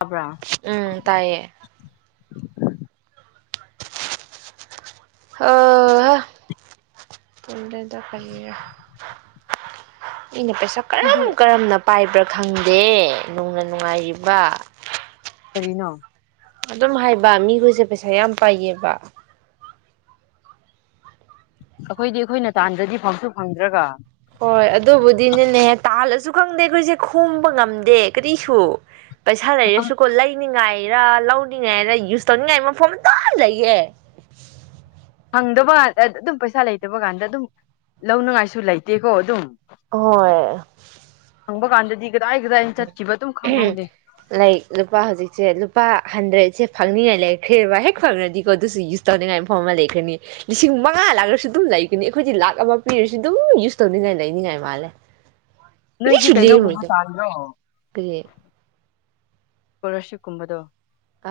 ꯇꯥꯕ꯭ꯔꯥ ꯎꯝ ꯇꯥꯏꯑꯌꯦ ꯑꯣ ꯄꯨꯗ ꯐ ꯑꯩꯅ ꯄꯩꯁꯥ ꯀꯔꯝ ꯀꯔꯝꯅ ꯄꯥꯏꯕ꯭ꯔꯥ ꯈꯪꯗꯦ ꯅꯅꯨꯡꯅ ꯅꯨꯡꯉꯥꯏꯔꯤꯕ ꯁꯔꯤꯅꯣ ꯑꯗꯨꯝ ꯍꯥꯏꯕ ꯃꯤꯈꯣꯏꯁꯦ ꯄꯩꯁꯥ ꯌꯥꯝ ꯄꯥꯏꯌꯦꯕ ꯑꯩꯈꯣꯏꯗꯤ ꯑꯩꯈꯣꯏꯅ ꯇꯥꯟꯗ꯭ꯔꯗꯤ ꯐꯪꯁꯨ ꯐꯪꯗ꯭ꯔꯒ ꯍꯣꯏ ꯑꯗꯨꯕꯨꯗꯤꯅꯦꯅꯦꯍꯦ ꯇꯥꯍꯜꯂꯁꯨ ꯈꯪꯗꯦ ꯑꯩꯈꯣꯏꯁꯦ ꯈꯣꯝꯕ ꯉꯝꯗꯦ ꯀꯔꯤꯁꯨ ꯄꯩꯁꯥ ꯂꯩꯔꯁꯨꯀꯣ ꯂꯩꯅꯤꯉꯥꯏ ꯔ ꯂꯧꯅꯤꯡꯉꯥꯏꯔ ꯌꯨꯁ ꯇꯧꯅꯤꯡꯉꯥꯏ ꯃꯐꯝꯇ ꯂꯩꯌꯦꯦ ꯐꯪꯗꯕ ꯀꯥꯟꯗ ꯑꯗꯨꯝ ꯄꯩꯁꯥ ꯂꯩꯇꯕ ꯀꯥꯟꯗ ꯑꯗꯨꯝ ꯂꯧꯅꯉꯥꯏꯁꯨ ꯂꯩꯇꯦꯀꯣ ꯑꯗꯨꯝ ꯍꯣꯏ ꯍꯪꯕ ꯀꯥꯟꯗꯗꯤ ꯀꯗꯥꯏ ꯀꯗꯥꯏꯅ ꯆꯠꯈꯤꯕ ꯑꯗꯨꯝ ꯈꯪꯍꯧꯗꯦ ꯂꯥꯏꯛ ꯂꯨꯄꯥ ꯍꯧꯖꯤꯛꯁꯦ ꯂꯨꯄꯥ ꯍꯟꯗ꯭ꯔꯦꯠ ꯁꯦ ꯐꯪꯅꯤꯡꯉꯥꯏ ꯂꯩꯈ꯭ꯔꯦꯕ ꯍꯦꯛ ꯐꯪꯈ꯭ꯔꯗꯤꯀꯣ ꯑꯗꯨꯁꯨ ꯌꯨꯁ ꯇꯧꯅꯤꯡꯉꯥꯏ ꯃꯐꯝ ꯑꯃ ꯂꯩꯈ꯭ꯔꯅꯤ ꯂꯤꯁꯤꯡ ꯃꯉꯥ ꯂꯥꯛꯂꯁꯨ ꯑꯗꯨꯝ ꯂꯩꯒꯅꯤ ꯑꯩꯈꯣꯏꯗꯤ ꯂꯥꯛ ꯑꯃ ꯄꯤꯔꯁꯨ ꯑꯗꯨꯝ ꯌꯨꯁ ꯇꯧꯅꯤꯡꯉꯥꯏ ꯂꯩꯅꯤꯡꯉꯥꯏ ꯃꯥꯜꯂꯦ ꯅꯣꯏꯗꯤ ꯀꯩꯅꯣꯒꯨꯝꯕ ꯇꯥꯗ꯭ꯔꯣ ꯀ ꯏꯁꯀꯣꯂꯔꯁꯤꯞꯀꯨꯝꯕꯗꯣ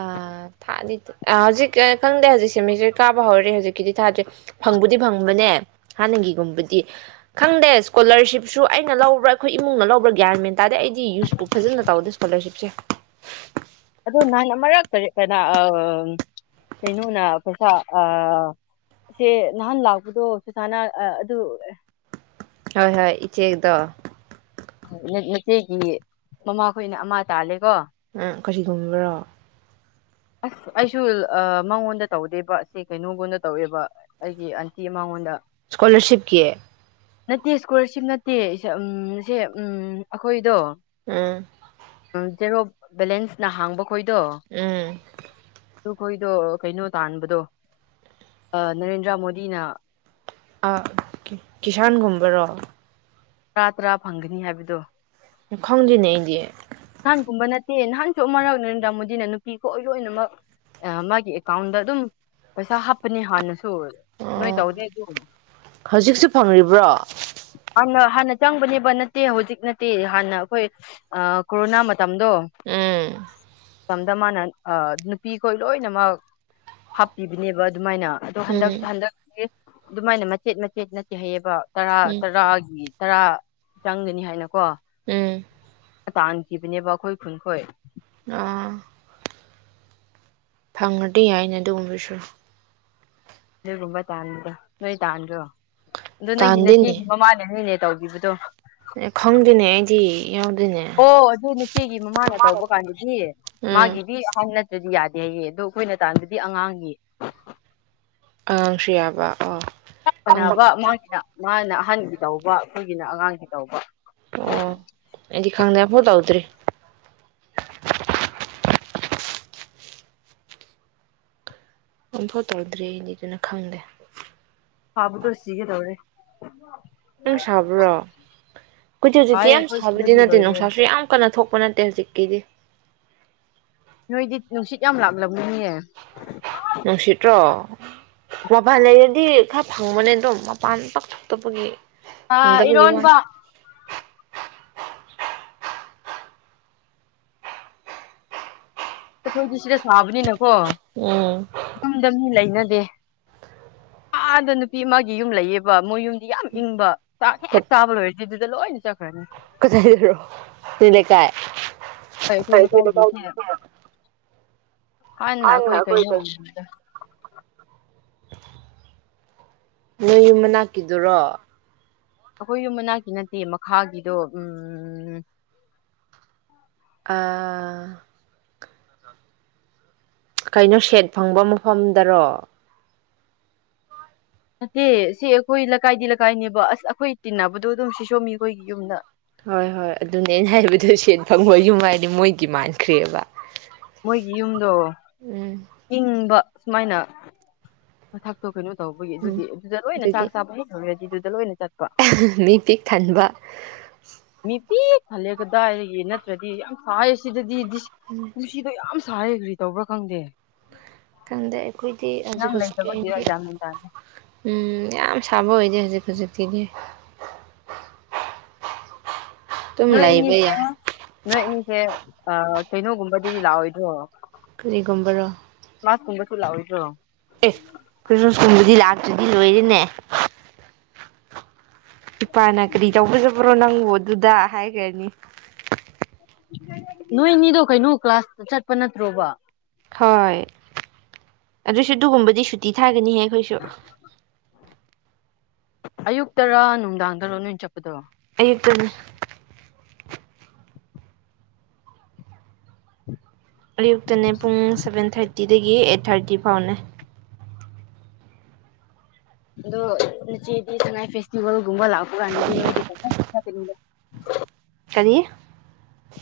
ꯑꯥ ꯊꯥꯗꯤ ꯍꯧꯖꯤꯛ ꯈꯪꯗꯦ ꯍꯧꯖꯤꯛ ꯁꯦꯃꯤꯁꯇꯔ ꯀꯥꯕ ꯍꯧꯔꯦ ꯍꯧꯖꯤꯛꯀꯤꯗꯤ ꯊꯥꯗ꯭ꯔꯦ ꯐꯪꯕꯨꯗꯤ ꯐꯪꯕꯅꯦ ꯍꯥꯟꯅꯒꯤꯒꯨꯝꯕꯗꯤ ꯈꯪꯗꯦ ꯏꯁꯀꯣꯂꯔꯁꯤꯞꯁꯨ ꯑꯩꯅ ꯂꯧꯕ꯭ꯔꯥ ꯑꯩꯈꯣꯏ ꯏꯃꯨꯡꯅ ꯂꯧꯕ꯭ꯔꯥ ꯒ꯭ꯌꯥꯟ ꯃꯦꯟ ꯇꯥꯔꯦ ꯑꯩꯗꯤ ꯌꯨꯁꯄꯨ ꯐꯖꯅ ꯇꯧꯗꯦ ꯏꯁꯀꯣꯂꯔꯁꯤꯞꯁꯦ ꯑꯗꯣ ꯅꯍꯥꯟ ꯑꯃꯛ ꯀꯔꯤ ꯀꯅꯥ ꯀꯩꯅꯣꯅ ꯄꯩꯁꯥ ꯁꯦ ꯅꯍꯥꯟ ꯂꯥꯛꯄꯗꯣ ꯆꯁꯥꯅ ꯑꯗꯨ ꯍꯣꯏ ꯍꯣꯏ ꯏꯆꯦꯗ ꯃꯆꯦꯒꯤ ꯃꯃꯥꯈꯣꯏꯅ ꯑꯃ ꯇꯥꯜꯂꯦꯀꯣ ꯑ ꯀꯔꯤꯒꯨꯝꯕ꯭ꯔꯣ ꯑꯁ ꯑꯩꯁꯨ ꯃꯉꯣꯟꯗ ꯇꯧꯗꯦꯕ ꯁꯤ ꯀꯩꯅꯣꯒꯣꯟꯗ ꯇꯧꯋꯦꯕ ꯑꯩꯒꯤ ꯑꯟꯇꯤ ꯃꯉꯣꯟꯗ ꯁ꯭ꯀꯣꯂꯔꯁꯤꯤꯞꯀꯤꯦ ꯅꯠꯇꯦ ꯏꯁꯀꯣꯂꯥꯔꯁꯤꯞ ꯅꯠꯇꯦ ꯎ ꯁꯦ ꯎꯝ ꯑꯩꯈꯣꯏꯗꯣ ꯎꯝ ꯎꯝ ꯖꯦꯔꯣ ꯕꯦꯂꯦꯟꯁꯅ ꯍꯥꯡꯕ ꯈꯣꯏꯗꯣ ꯎꯝ ꯑꯗꯨꯈꯣꯏꯗꯣ ꯀꯩꯅꯣ ꯇꯥꯟꯕꯗꯣ ꯅꯔꯦꯟꯗ꯭ꯔ ꯃꯣꯗꯤꯅ ꯑ ꯀꯤꯁꯥꯟꯒꯨꯝꯕꯔꯣ ꯇꯔꯥ ꯇꯔꯥ ꯐꯪꯒꯅꯤ ꯍꯥꯏꯕꯗꯣ ꯈꯪꯗꯦꯅꯦꯗꯤ ꯅꯍꯥꯟꯒꯨꯝꯕ ꯅꯠꯇꯦ ꯅꯍꯥꯟꯁꯨ ꯑꯃꯛ ꯅꯔꯦꯟꯗ꯭ꯔ ꯃꯣꯗꯤꯅ ꯅꯨꯄꯤꯈ ꯂꯣꯏꯅꯃꯛ ꯃꯥꯒꯤ ꯑꯦꯀꯥꯎꯟꯗ ꯑꯗꯨꯝ ꯄꯩꯁꯥ ꯍꯥꯞꯄꯅꯦ ꯍꯥꯟꯅꯁꯨ ꯅꯣꯏ ꯑꯣ ꯇꯧꯗꯦ ꯑꯗꯨ ꯍꯧꯖꯤꯛꯁꯨ ꯐꯪꯔꯤꯕ꯭ꯔꯣ ꯍꯥꯟꯅ ꯍꯥꯟꯅ ꯆꯪꯕꯅꯦꯕ ꯅꯠꯇꯦ ꯍꯧꯖꯤꯛ ꯅꯠꯇꯦ ꯍꯥꯟꯅ ꯑꯩꯈꯣꯏ ꯀꯣꯔꯣꯅꯥ ꯇꯝꯗꯣ ꯎꯝ ꯃꯇꯝꯗ ꯃꯥꯅ ꯅꯨꯄꯤꯈꯣꯏ ꯂꯣꯏꯅꯃꯛ ꯍꯥꯞꯄꯤꯕꯅꯦꯕ ꯑꯗꯨꯃꯥꯏꯅ ꯑꯗꯣ ꯍꯟꯗꯛ ꯎꯝ ꯍꯟꯗꯛ ꯑꯗꯨꯃꯥꯏꯅ ꯃꯆꯦꯠ ꯃꯆꯦꯠ ꯅꯠꯇꯦ ꯍꯥꯏꯩꯌꯦꯕ ꯇꯔꯥ ꯎꯝ ꯇꯔꯥꯒꯤ ꯇꯔꯥ ꯆꯪꯒꯅꯤ ꯍꯥꯏꯅꯀꯣ ꯎꯝ ꯇꯥꯟꯈꯤꯕꯅꯦꯕ ꯑꯩꯈꯣꯏ ꯈꯨꯟꯈꯣꯏ ꯑꯥ ꯐꯪꯉꯗꯤ ꯌꯥꯏꯅꯦ ꯑꯗꯨꯒꯨꯝꯕꯁꯨ ꯅꯣꯏꯒꯨꯝꯕ ꯇꯥꯟꯗ ꯅꯣꯏ ꯇꯥꯥꯟ꯭ꯔꯣ ꯑꯗꯨꯣ ꯅꯪꯒꯤ ꯅꯆꯦꯒꯤ ꯃꯃꯥꯅꯤꯅꯦ ꯇꯧꯈꯤꯕꯗꯣ ꯈꯪꯗꯅꯦ ꯑꯩꯗꯤ ꯌꯥꯎꯗꯦꯅꯦ ꯑꯣ ꯑꯗꯨ ꯅꯆꯦꯒꯤ ꯃꯃꯥꯅ ꯇꯧꯕ ꯀꯥꯟꯗꯗꯤ ꯎꯝ ꯃꯥꯒꯤꯗꯤ ꯍꯥꯟꯅ ꯑꯗꯨꯗꯤ ꯌꯥꯗꯦꯌꯦ ꯑꯗꯣ ꯑꯩꯈꯣꯏꯅ ꯇꯥꯟꯗꯗꯤ ꯑꯉꯥꯡꯒꯤ ꯑꯥꯉꯡꯁꯨ ꯌꯥꯕ ꯑꯣ ꯈꯪ ꯅꯕ ꯃꯥꯒꯤꯅ ꯃꯥꯅ ꯑꯍꯟꯒꯤ ꯇꯧꯕ ꯑꯩꯈꯣꯏꯒꯤꯅ ꯑꯉꯥꯡꯒꯤ ꯇꯧꯕ ꯑꯣ ꯑꯩꯗꯤ ꯈꯪꯗꯦ ꯐꯣꯟ ꯇꯧꯗ꯭ꯔꯤ ꯑꯣꯝꯐꯥꯎ ꯇꯧꯗ꯭ꯔꯤꯗꯤ ꯑꯗꯨꯅ ꯈꯪꯗꯦ ꯍꯥꯥꯕꯕꯨꯗ ꯁꯤꯒ ꯇꯧꯔꯦ ꯑꯪ ꯁꯥꯕ꯭ꯔꯣ ꯑꯩꯈꯖꯤꯗꯤ ꯍꯧꯖꯤꯛꯇꯤ ꯍꯥꯏ ꯌꯥꯝ ꯑꯩꯈꯣꯏ ꯁꯥꯕꯗꯤ ꯁꯤꯗꯗꯤ ꯅꯠꯇꯦ ꯂꯣꯏꯔꯦ ꯅꯨꯡꯁꯥꯁꯨ ꯌꯥꯝ ꯀꯟꯅ ꯊꯣꯛꯄ ꯅꯠꯇꯦ ꯍꯧꯖꯤꯛ ꯀꯤꯗꯤ ꯅꯣꯏꯗꯤ ꯅꯨꯡꯁꯤꯠ ꯌꯥꯝ ꯂꯥꯛꯂ ꯅꯨꯡꯁꯤꯇ꯭ꯔꯣ ꯃꯄꯥꯟ ꯂꯩꯔꯗꯤ ꯈꯔ ꯐꯪꯕꯅꯦ ꯑꯗꯨꯝ ꯃꯄꯥꯟ ꯄꯥꯛꯊꯣꯛꯇꯕꯒꯤ ꯑ ꯏꯔꯣꯟꯕ ꯈꯣꯏ ꯁꯤꯗ ꯁꯥꯕꯅꯤ ꯅ ꯑꯣ ꯎꯝ ꯌꯨꯝꯗ ꯃꯤ ꯂꯩꯅ ꯑꯗ ꯅꯨꯄꯤ ꯑꯃꯒꯤ ꯌꯨꯝ ꯂꯩꯌꯦꯕ ꯃꯣꯏ ꯌꯨꯝꯗꯤ ꯌꯥꯝ ꯏꯪꯕ ꯆꯥꯛ ꯍꯦꯛ ꯆꯥꯕ ꯂꯣꯏꯔꯗꯤ ꯑꯗꯨꯗꯨꯗ ꯂꯣꯏꯅ ꯆꯠꯈ꯭ꯔꯅꯤ ꯀꯥꯏꯗꯔꯣ ꯁꯤ ꯂꯩꯀꯥꯏ ꯑꯩꯈꯣꯏ ꯀꯥꯏ ꯊꯣꯏꯗ ꯂꯩꯀꯥꯏꯒꯤꯁꯦ ꯇꯥꯎꯗ ꯍꯥꯟꯅ ꯑꯩꯈꯣꯏ ꯀꯩꯅꯣꯗ ꯅꯣꯏ ꯌꯨꯝ ꯃꯅꯥꯛꯀꯤꯗꯨꯔꯣ ꯑꯩꯈꯣꯏ ꯌꯨꯝ ꯃꯅꯥꯛꯀꯤ ꯅꯠꯇꯦ ꯃꯈꯥꯒꯤꯗꯣ ꯎꯝ ꯑꯥ ꯀꯩꯅꯣ ꯁꯦꯠ ꯐꯪꯕ ꯃꯐꯝꯗꯔꯣ ꯅꯠꯇꯦ ꯁꯤ ꯑꯩꯈꯣꯏ ꯂꯩꯀꯥꯏꯗꯤ ꯂꯩꯀꯥꯏꯅꯦꯕ ꯑꯁ ꯑꯩꯈꯣꯏ ꯇꯤꯟꯅꯕꯗꯣ ꯑꯗꯨꯝ ꯁꯤ ꯁꯣꯝꯃꯤ ꯑꯩꯈꯣꯏꯒꯤ ꯌꯨꯝꯗ ꯍꯣꯏ ꯍꯣꯏ ꯑꯗꯨꯅꯦ ꯑꯩꯅ ꯍꯥꯏꯕꯗꯨ ꯁꯦꯟ ꯐꯪꯕ ꯌꯨꯝ ꯍꯥꯏꯗꯤ ꯃꯣꯏꯗꯤ ꯃꯥꯟꯈ꯭ꯔꯦꯕ ꯃꯣꯏꯒꯤ ꯌꯨꯝꯗꯣ ꯎꯝ ꯏꯪꯕ ꯁꯨꯃꯥꯏꯅ ꯃꯊꯛꯇꯣ ꯀꯩꯅꯣ ꯇꯧꯕꯒꯤ ꯎꯝ ꯑꯗꯨꯗꯤ ꯑꯗꯨꯗ ꯂꯣꯏꯅ ꯑꯗꯨꯒꯤ ꯆꯥꯛ ꯆꯥꯕ ꯑꯗꯨꯗ ꯂꯣꯏꯅꯦ ꯃꯤ ꯄꯤꯛ ꯊꯟꯕ ꯃꯤ ꯄꯤ ꯈꯜꯂꯦ ꯀꯗꯥꯏꯒꯤ ꯅꯠꯇ꯭ꯔꯗꯤ ꯌꯥꯝ ꯁꯥꯏ ꯁꯤꯗꯗꯤ ꯄꯨꯟꯁꯤꯗꯣ ꯌꯥꯝ ꯀꯔꯤ ꯇꯧꯕ꯭ꯔꯥ ꯈꯪꯗꯦ ꯈꯪꯗꯦ ꯑꯩꯈꯣꯏꯗꯤ ꯍꯧꯖꯤꯛ ꯅꯪ ꯍꯧꯖꯤꯛꯀꯤ ꯂꯩꯇꯕꯒꯤꯔ ꯑꯩꯗꯤ ꯒ꯭ꯌꯥꯟ ꯃꯦꯟ ꯇꯥꯗꯦ ꯎ ꯌꯥꯝ ꯁꯥꯕ ꯑꯣꯏꯗꯦ ꯍꯧꯖꯤꯛ ꯍꯧꯖꯤꯛꯇꯤꯅꯦ ꯅꯣꯏ ꯏꯅꯤꯁꯦ ꯅꯣꯏ ꯑꯅꯤꯁꯦ ꯑ ꯀꯩꯅꯣꯒꯨꯝꯕꯗꯤꯗꯤ ꯂꯥꯛꯑꯣꯏꯗ꯭ꯔꯣ ꯀꯔꯤꯒꯨꯝꯕꯔꯣ ꯃꯥꯁꯀꯨꯝꯕꯁꯨ ꯂꯥꯛꯑꯣꯏꯗ꯭ꯔꯣ ꯑꯦ ꯀ꯭ꯔꯤꯁꯃꯁ ꯀꯨꯝꯕꯗꯤ ꯂꯥꯛ ꯑꯗꯨꯗꯤ ꯂꯣꯏꯔꯅꯦ ꯏꯄꯥꯅ ꯛꯔꯤ ꯇꯧꯕꯗꯣꯕꯔꯣ ꯅꯪ ꯑꯣ ꯑꯗꯨꯗ ꯍꯥꯏꯈ꯭ꯔꯅꯤ ꯅꯣꯏꯅꯤꯗꯣ ꯀꯩꯅꯣ ꯀ꯭ꯂꯥꯁꯇ ꯆꯠꯄ ꯅꯠꯇ꯭ꯔꯣꯕ ꯍꯣꯏ ꯑꯗꯨꯁꯨ ꯑꯗꯨꯒꯨꯝꯕꯗꯤ ꯁꯨꯇꯤ ꯊꯥꯒꯅꯤ ꯍꯦꯛ ꯈꯣꯏꯁꯨ ꯑꯌꯨꯛꯇꯔ ꯅꯨꯡꯗꯥꯡꯗꯔꯣ ꯅꯣꯏꯅ ꯆꯠꯄ ꯑꯌꯨꯛꯇꯅꯦ ꯎ ꯑꯌꯨꯛꯇꯅꯦ ꯄꯨꯡ ꯁꯚꯦꯟ ꯊꯥꯔꯇꯤꯗꯒꯤ ꯑꯩꯠ ꯊꯥꯔꯇꯤ ꯐꯥꯎꯅꯦ ꯑꯗꯣ ꯎꯆꯆꯦꯗꯤ ꯁꯉꯥꯏ ꯐꯦꯁꯇꯤꯚꯦꯜꯒꯨꯝꯕ ꯂꯥꯛꯄ ꯀꯥꯟꯗꯗꯤ ꯅꯣꯏꯒꯤꯊꯀꯅꯤꯗ ꯗꯤ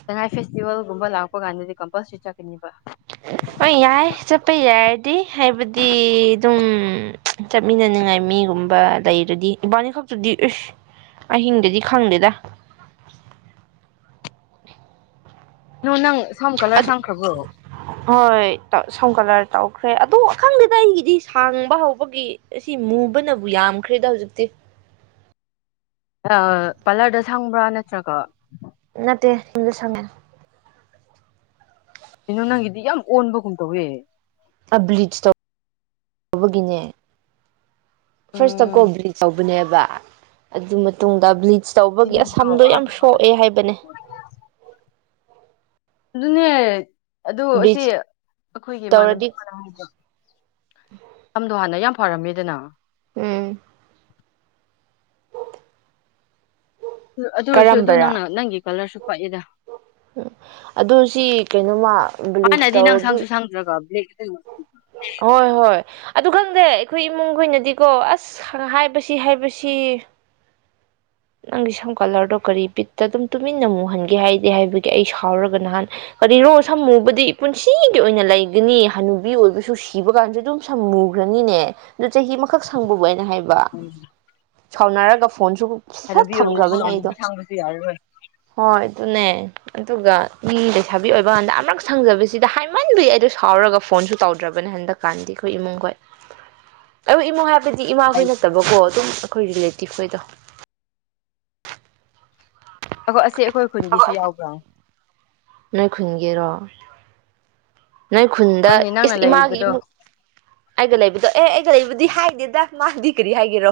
ꯁꯉꯥꯏ ꯐꯦꯁꯇꯤꯚꯦꯜꯒꯨꯝꯕ ꯂꯥꯛꯄ ꯀꯥꯟꯗꯗꯤ ꯀꯝꯄꯜꯁꯔꯤ ꯆꯠꯀꯅꯤꯕ ꯍꯣꯏ ꯌꯥꯏ ꯆꯠꯄ ꯌꯥꯔꯗꯤ ꯍꯥꯏꯕꯗꯤ ꯑꯗꯨꯝ ꯆꯠꯃꯤꯟꯅꯅꯤꯡꯉꯥꯏ ꯃꯤꯒꯨꯝꯕ ꯂꯩꯔꯗꯤ ꯏꯕꯥꯅꯤ ꯈꯛꯇꯨꯗꯤ ꯎꯁ ꯑꯍꯤꯡꯗꯨꯗꯤ ꯈꯪꯗꯦꯗ ꯅꯣ ꯅꯪ ꯁꯝ ꯀꯂꯔ ꯑꯗꯨ ꯁꯪꯈ꯭ꯔꯕ꯭ꯔꯣ ꯍꯣꯏ ꯁꯝꯀꯂꯥꯔ ꯇꯧꯈ꯭ꯔꯦ ꯑꯗꯣ ꯑꯈꯪꯗꯗ ꯑꯩꯒꯤꯗꯤ ꯁꯥꯡꯕ ꯍꯧꯕꯒꯤ ꯑꯁꯤ ꯃꯨꯕꯅꯕꯨ ꯌꯥꯝꯈ꯭ꯔꯦꯗ ꯍꯧꯖꯤꯛꯇꯤ ꯑ ꯄꯥꯔꯂꯔꯗ ꯁꯪꯕ꯭ꯔꯥ ꯅꯠꯇ꯭ꯔꯒ ꯅꯠꯇꯦ ꯍ ꯁꯒꯦꯟ ꯀꯩꯅꯣ ꯅꯪꯒꯤꯗꯤ ꯌꯥꯝ ꯑꯣꯟꯕꯒꯨꯝ ꯇꯧꯋꯦ ꯕ꯭ꯂꯤꯆ ꯇꯧ ꯇꯧꯕꯒꯤꯅꯦ ꯐꯥꯔꯁꯇ ꯀꯣꯕꯔꯤ ꯇꯧꯕꯅꯦꯕ ꯑꯗꯨ ꯃꯇꯨꯡꯗ ꯕ꯭ ꯁꯤ ꯇꯧꯕꯒꯤ ꯅꯪꯒꯤꯗꯣ ꯑꯁꯝꯗꯣ ꯑꯥ ꯌꯥꯝ ꯀꯩꯅꯣꯗ ꯁꯣꯛꯑꯦ ꯍꯥꯏꯕꯅꯦ ꯑꯗꯨꯅꯦ ꯑꯗꯨ ꯁꯤ ꯕ꯭ꯂꯤꯆ ꯑꯩꯈꯣꯏꯒꯤ ꯏꯃꯅꯕꯤ ꯇꯧꯔꯗꯤ ꯍꯥꯏ ꯂꯝꯗꯣ ꯍꯥꯟꯅ ꯌꯥꯝ ꯐꯔꯝꯃꯤꯗꯅ ꯎꯝ ꯑꯗꯨ ꯑꯣꯏꯁꯨ ꯑꯗꯨ ꯅꯪꯅ ꯅꯪꯒꯤ ꯀꯂꯔꯁꯨ ꯄꯛꯑꯦꯗ ꯎꯝ ꯑꯗꯨ ꯁꯤ ꯀꯩꯅꯣꯃ ꯕꯤꯂꯤꯞ ꯇꯧꯔꯗꯤ ꯎ ꯍꯣꯏ ꯍꯣꯏ ꯑꯗꯨ ꯈꯪꯗꯦ ꯑꯩꯈꯣꯏ ꯏꯃꯨꯡꯈꯣꯏ ꯑꯣꯏꯅꯗꯤꯀꯣ ꯑꯁ ꯍꯥꯏꯕꯁꯤ ꯍꯥꯏꯕꯁꯤ ꯅꯪꯒꯤ ꯁꯝ ꯀꯂꯔꯗꯣ ꯀꯔꯤ ꯄꯤꯠꯇ ꯑꯗꯨꯝ ꯇꯨꯃꯤꯟꯅ ꯃꯨꯍꯟꯒꯦ ꯍꯥꯏꯗꯦ ꯍꯥꯏꯕꯒꯤ ꯑꯩ ꯁꯥꯎꯔꯒ ꯅꯍꯥꯟ ꯀꯔꯤꯅꯣ ꯁꯝ ꯃꯨꯕꯗꯤ ꯄꯨꯟꯁꯤꯒꯤ ꯑꯣꯏꯅ ꯂꯩꯒꯅꯤ ꯍꯅꯨꯕꯤ ꯑꯣꯏꯕꯁꯨ ꯁꯤꯕ ꯀꯥꯟꯁꯨ ꯑꯗꯨꯝ ꯁꯝ ꯃꯨꯈ꯭ꯔꯅꯤꯅꯦ ꯑꯗꯨ ꯆꯍꯤ ꯑꯃꯈꯛ ꯁꯪꯕꯕꯨ ꯍꯥꯏꯅ ꯍꯥꯏꯕ ꯍꯝ ꯁꯥꯎꯅꯔꯒ ꯐꯣꯟꯁꯨ ꯐꯠ ꯀꯅꯕꯤꯤꯌꯛꯑꯣ ꯊꯝꯈ꯭ꯔꯕꯅꯦ ꯃꯉꯗꯤ ꯑꯩꯗꯣ ꯁꯥꯡꯕꯁꯨ ꯌꯥꯔꯔꯣꯏ ꯍꯣꯏ ꯑꯗꯨꯅꯦ ꯑꯗꯨꯒ ꯃꯤ ꯂꯩꯁꯥꯕꯤ ꯑꯣꯏꯕ ꯀꯥꯟꯗ ꯑꯃꯔꯛ ꯁꯪꯖꯕꯁꯤꯗ ꯍꯥꯏꯃꯟꯕꯤ ꯑꯩꯗꯣ ꯁꯥꯎꯔꯒ ꯐꯣꯟꯁꯨ ꯇꯧꯗ꯭ꯔꯕꯅꯦ ꯍꯟꯗꯛꯀꯥꯟꯗꯤ ꯑꯩꯈꯣꯏ ꯏꯃꯨꯡꯈꯣꯏ ꯑꯩ ꯏꯃꯨꯡ ꯍꯥꯏꯕ ꯍꯥꯏꯕꯗꯤ ꯏꯃꯥꯈꯣꯏ ꯅꯠꯇꯕꯀꯣ ꯑꯗꯨꯝ ꯑꯩꯈꯣꯏ ꯔꯤꯂꯦꯇꯤ ꯇꯈꯣꯏꯗ ꯑꯣ ꯑꯁꯤ ꯑꯩꯈꯣꯏ ꯈꯨꯟꯒꯤꯁꯨ ꯌꯥꯎꯕ꯭ꯔꯥ ꯅꯣꯏ ꯈꯨꯟꯒꯤꯔꯣ ꯅꯣꯏ ꯈꯨꯟꯗ ꯍꯣꯏꯅꯦ ꯅꯪꯅ ꯏꯁ ꯏꯃꯥꯒꯤ ꯂꯩꯔꯤꯕꯗꯣ ꯏꯃꯨꯡ ꯑꯩꯒ ꯂꯩꯕꯗꯣ ꯑꯦ ꯑꯩ ꯀ ꯂꯩꯕꯨꯗꯤ ꯍꯥꯏꯗꯦꯗ ꯃꯥꯗꯤ ꯀꯔꯤ ꯍꯥꯏꯒꯦꯔꯣ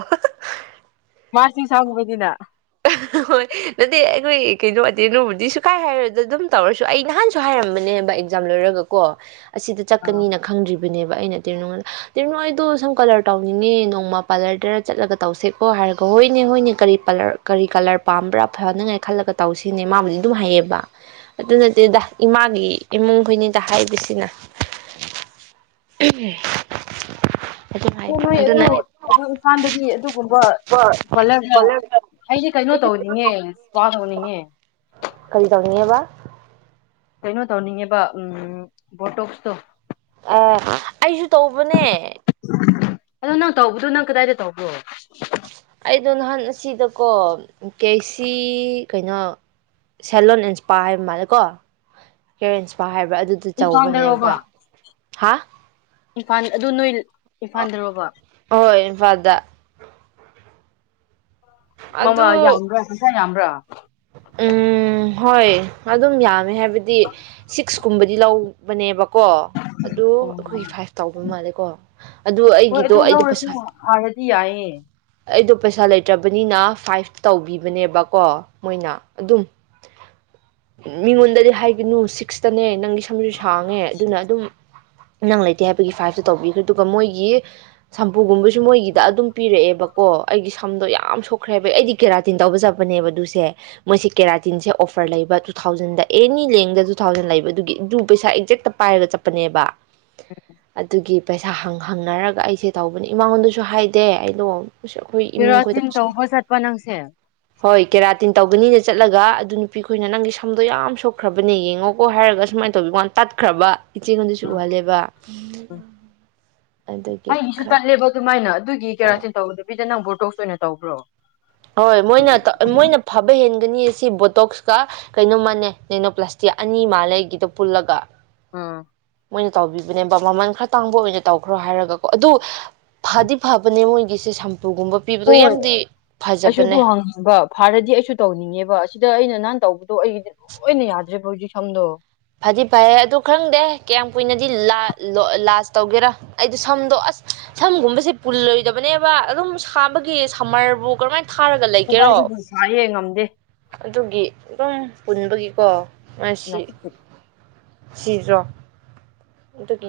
ꯃꯥꯔꯁꯤ ꯁꯥꯥꯡꯕꯗꯤꯅ ꯍꯣꯏ ꯅꯠꯇꯦ ꯑꯩꯈꯣꯏ ꯀꯩꯅꯣ ꯑꯇꯦꯅꯣꯕꯨꯗꯤ ꯁꯨꯀꯥꯏ ꯍꯥꯏꯔꯗ ꯑꯗꯨꯝ ꯇꯧꯔꯁꯨ ꯑꯩ ꯅꯍꯥꯟꯁꯨ ꯍꯥꯏꯔꯝꯕꯅꯦꯕ ꯑꯦꯛꯖꯥꯝ ꯂꯣꯏꯔꯒꯀꯣ ꯑꯁꯤꯗ ꯑꯥ ꯆꯠꯀꯅꯤꯅ ꯈꯪꯗ꯭ꯔꯤꯕ ꯑꯣꯏꯕꯅꯦꯕ ꯑꯩꯅ ꯇꯤꯔꯤꯅꯨꯡꯣꯗ ꯇꯤꯔꯤꯅꯣ ꯑꯩꯗꯣ ꯁꯨꯝ ꯀꯂꯔ ꯇꯧꯅꯤꯡꯉꯤ ꯅꯣꯡꯃ ꯄꯥꯔꯂꯔꯗ ꯆꯠꯂꯒ ꯇꯧꯁꯦꯀꯣ ꯍꯥꯏꯔꯒ ꯍꯣꯏꯅꯦ ꯍꯣꯏꯅꯦ ꯀꯔꯤ ꯄꯥꯂꯔ ꯀꯔꯤ ꯀꯂꯔ ꯄꯥꯝꯕ꯭ꯔꯥ ꯐꯅꯉꯥꯏ ꯈꯜꯂꯒ ꯇꯧ ꯁꯤꯅꯦ ꯏ ꯃꯥꯕꯨꯗꯤ ꯑꯗꯨꯝ ꯍꯩꯌꯦꯕ ꯑꯗꯨ ꯅꯠꯇꯦꯗ ꯏꯃꯥꯒꯤ ꯏꯃꯨꯡ ꯈꯣꯏꯅꯤꯗ ꯍꯥꯏꯗꯁꯤꯅ ꯅꯣꯏ ꯑꯗꯨ ꯑꯗꯨ ꯏꯝꯐꯥꯜꯗꯗꯤ ꯑꯗꯨꯒꯨꯝꯕ ꯈꯂꯒ ꯀꯂꯔꯗꯣ ꯑꯩꯁꯦ ꯀꯩꯅꯣ ꯇꯧꯅꯤꯡꯉꯦ꯭ ꯇꯧꯅꯤꯡꯉꯦ ꯌꯥꯕ ꯀꯩꯅꯣ ꯇꯧꯅꯤꯡꯉꯦꯕ ꯎ ꯕꯣꯇꯣꯛꯁꯇꯣ ꯑ ꯑꯩꯁꯨ ꯇꯧꯕꯅꯦ ꯑꯗꯣ ꯅꯪ ꯇꯧꯕꯗꯨꯣ ꯅꯪ ꯀꯗꯥꯏꯗ ꯇꯧꯕꯣ ꯑꯩꯗꯣ ꯅ ꯍꯥꯟ ꯁꯤꯗꯀꯣ ꯀꯦꯁꯤ ꯀꯩꯅꯣ ꯁꯦꯂꯣꯟ ꯏꯟꯁꯄꯥꯔ ꯍꯥꯏꯕ ꯃꯥꯜꯂꯦꯀꯣ ꯍꯦꯌꯔ ꯏꯟꯁꯄꯥꯔ ꯍꯥꯏꯕ꯭ꯔꯥ ꯑꯗꯨ ꯑꯗꯨꯗ ꯏꯝꯐꯥꯜꯗꯔꯣꯕ ꯇꯧꯕꯅꯦꯕ ꯍꯥ ꯏꯝꯐꯥꯜ ꯑꯗꯨ ꯅꯣꯏ ꯏꯝꯐꯥꯜꯗꯔꯣꯕ ꯍꯣꯏ ꯏꯟꯐꯥꯜꯗ ꯃꯃ ꯑꯗꯨ ꯌꯥꯝꯗꯁ ꯌꯥꯝ ꯍꯥ꯭ꯔꯥ ꯎꯝ ꯍꯣꯏ ꯑꯗꯨꯝ ꯌꯥꯝꯃꯦ ꯍꯥꯏ ꯍꯥꯏꯗꯤ ꯁꯤꯁ ꯀꯨꯝꯕꯗꯤ ꯂꯧꯕꯅꯦꯕ ꯀꯣ ꯑꯗꯨ ꯑꯣ ꯑꯩꯈꯣꯏꯒꯤ ꯐꯥꯏꯚ ꯇꯥꯎꯕ ꯃꯥꯜꯂꯦ ꯀꯣ ꯑꯗꯨ ꯍꯣꯏ ꯑꯩꯒꯤꯗꯣ ꯑꯗꯨꯝ ꯑꯩꯗ ꯂꯧꯔꯁꯨ ꯄꯩꯁꯨ ꯍꯥꯏ ꯍꯥꯟꯅꯗꯤ ꯌꯥꯏꯌꯦ ꯑꯩꯗꯣ ꯄꯩꯁꯥ ꯂꯩꯇ꯭ꯔꯕꯅꯤꯅ ꯐꯥꯏꯚ ꯇꯧꯕꯤꯕꯅꯦꯕꯀꯣ ꯃꯣꯏꯅ ꯑꯗꯨꯝ ꯃꯤꯉꯣꯟꯗꯗꯤ ꯍꯥꯏꯒꯅꯨ ꯁꯤꯛꯁꯇꯅꯦ ꯅꯪ ꯁꯝꯁꯨ ꯁꯥꯡꯉꯦ ꯑꯗꯨꯅ ꯑꯗꯨꯝ ꯅꯪ ꯂꯩꯇꯦ ꯍꯥꯏꯕꯒꯤ ꯐꯥꯏꯞꯇ ꯇꯧꯕꯤꯈ꯭ꯔꯦ ꯑꯗꯨꯒ ꯃꯣꯏꯒꯤ ꯁꯝꯄꯨꯒꯨꯝꯕꯁꯨ ꯃꯣꯏꯒꯤꯗ ꯑꯗꯨꯝ ꯄꯤꯔꯛꯑꯦꯕ ꯀꯣ ꯑꯩꯒꯤ ꯁꯝꯗꯣ ꯌꯥꯝ ꯁꯣꯛꯈ꯭ꯔꯦꯕ ꯑꯩꯗꯤ ꯀꯦꯔꯥꯇꯤꯟ ꯇꯧꯕ ꯆꯠꯄꯅꯦꯕ ꯑꯗꯨꯁꯦ ꯁꯦ ꯃꯣꯏꯁꯦ ꯀꯦꯔꯥꯇꯤꯟꯁꯦ ꯑꯣꯐꯔ ꯂꯩꯕ ꯇꯨ ꯊꯥꯎꯖꯟꯗ ꯑꯦꯅꯤ ꯂꯦꯡꯗ ꯇꯨ ꯊꯥꯎꯖꯟ ꯂꯩꯕ ꯑꯗꯨꯒꯤ ꯑꯗꯨ ꯄꯩꯁꯥ ꯑꯦꯛꯖꯦꯛꯇ ꯄꯥꯏꯔꯒ ꯆꯠꯄꯅꯦꯕ ꯑꯗꯨꯒꯤ ꯄꯩꯁꯥ ꯍꯪ ꯍꯪꯅꯔꯒ ꯑꯩꯁꯦ ꯇꯧꯕꯅꯤ ꯏꯃꯥꯉꯣꯟꯗꯁꯨ ꯍꯥꯏꯗꯦ ꯑꯩꯗꯣ ꯑꯩꯈꯣꯏ ꯏꯃꯨꯡ ꯈꯣꯏꯗ ꯐꯦꯔꯣꯊꯤꯟ ꯄꯩꯁꯥ ꯇꯧꯕ ꯆꯠꯄ ꯅꯪꯁꯦ ꯀꯥꯇꯤꯟ ꯇꯧꯒꯅꯤꯅ ꯆꯠꯂꯒ ꯑꯗꯨ ꯅꯨꯄꯤ ꯈꯣꯏꯅ ꯅꯪꯒꯤ ꯁꯝꯗꯣ ꯌꯥꯝ ꯁꯣꯛꯈ꯭ꯔꯕꯅꯦ ꯌꯦꯡꯉꯣꯀꯣ ꯍꯥꯏꯔꯒ ꯁꯨꯃꯥꯏꯅ ꯇꯧꯕꯤꯀꯥꯟ ꯇꯠꯈ꯭ꯔꯕ ꯏꯆꯦꯉꯣꯟꯗꯁꯨ ꯎꯝ ꯎꯍꯜꯂꯦꯕ ꯎꯝ ꯑꯗꯨꯒꯤ ꯑꯩꯒꯤꯁꯨ ꯈꯔ ꯇꯠꯂꯦꯕ ꯑꯗꯨꯃꯥꯏꯅ ꯑꯗꯨꯒꯤ ꯑꯥ ꯀꯦꯔꯥꯊꯤꯟ ꯇꯧꯒꯗꯕꯤ ꯁꯤꯦ ꯅꯪ ꯕꯣꯔꯇꯣꯛꯁ ꯑꯣꯏꯅ ꯇꯧꯕ꯭ꯔꯣ ꯍꯣꯏ ꯃꯣꯏꯅ ꯃꯣꯏꯅ ꯐꯕ ꯍꯦꯟꯒꯅꯤ ꯁꯤ ꯕꯣꯇꯣꯛꯁꯀ ꯀꯩꯅꯣꯃꯥꯟꯅꯦ ꯅꯩꯅꯣ ꯄ꯭ꯂꯥꯁꯇꯤꯛ ꯑꯅꯤ ꯃꯥꯜꯂꯒꯤꯗ ꯄꯨꯜꯂꯒ ꯑꯥ ꯃꯣꯏꯅ ꯇꯧꯕꯤꯕꯅꯦꯕ ꯃꯃꯜ ꯈꯔ ꯇꯥꯡꯕ ꯑꯣꯏꯅ ꯇꯧꯈ꯭ꯔꯣ ꯍꯥꯏꯔꯒꯀꯣ ꯑꯗꯨ ꯐꯗꯤ ꯐꯕꯅꯦ ꯃꯣꯏꯒꯤꯁꯦ ꯎꯨꯒꯨꯝꯕ ꯄꯤꯕꯗꯣ ꯍꯣꯏ ꯌꯥꯝꯗꯤ ꯑꯩꯁꯨ ꯑꯗꯨ ꯐꯖꯕꯅꯦ ꯍꯪꯉꯕ ꯐꯥꯔꯗꯤ ꯑꯩꯁꯨ ꯇꯧꯅꯤꯡꯉꯦꯕ ꯁꯤꯗ ꯑꯩꯅ ꯑꯩꯅ ꯅꯍꯥꯟ ꯇꯧꯕꯗꯣ ꯑꯩꯒꯤꯗꯤ ꯂꯣꯏꯅ ꯌꯥꯗ꯭ꯔꯦꯕ ꯍꯧꯖꯤꯛ ꯁꯝꯗꯣ ꯐꯗꯤ ꯐꯩꯦ ꯑꯗꯨ ꯈꯪꯗꯦ ꯀꯌꯥꯝ ꯀꯨꯏꯅꯗꯤ ꯂꯥꯁ ꯇꯧꯒꯦꯔꯥ ꯑꯩꯗꯣ ꯁꯝꯗꯣ ꯑꯁ ꯁꯝꯒꯨꯝꯕꯁꯦ ꯄꯨꯜꯂꯣꯏꯗꯕꯅꯦꯕ ꯑꯗꯨꯝ ꯁꯥꯕꯒꯤ ꯁꯝꯃꯔꯕꯨ ꯀꯔꯝꯃꯥꯏꯅ ꯊꯥꯔꯒ ꯂꯩꯒꯦꯔꯣ ꯀꯗꯥꯏꯗꯒꯤ ꯁꯥꯏꯌꯦ ꯉꯝꯗꯦ ꯑꯗꯨꯒꯤ ꯑꯗꯨꯝ ꯄꯨꯟꯕꯒꯤꯀꯣ ꯃꯁꯤ ꯅꯥꯁꯤꯛꯇꯣ꯫ ꯁꯤꯔꯣ ꯗ ꯀ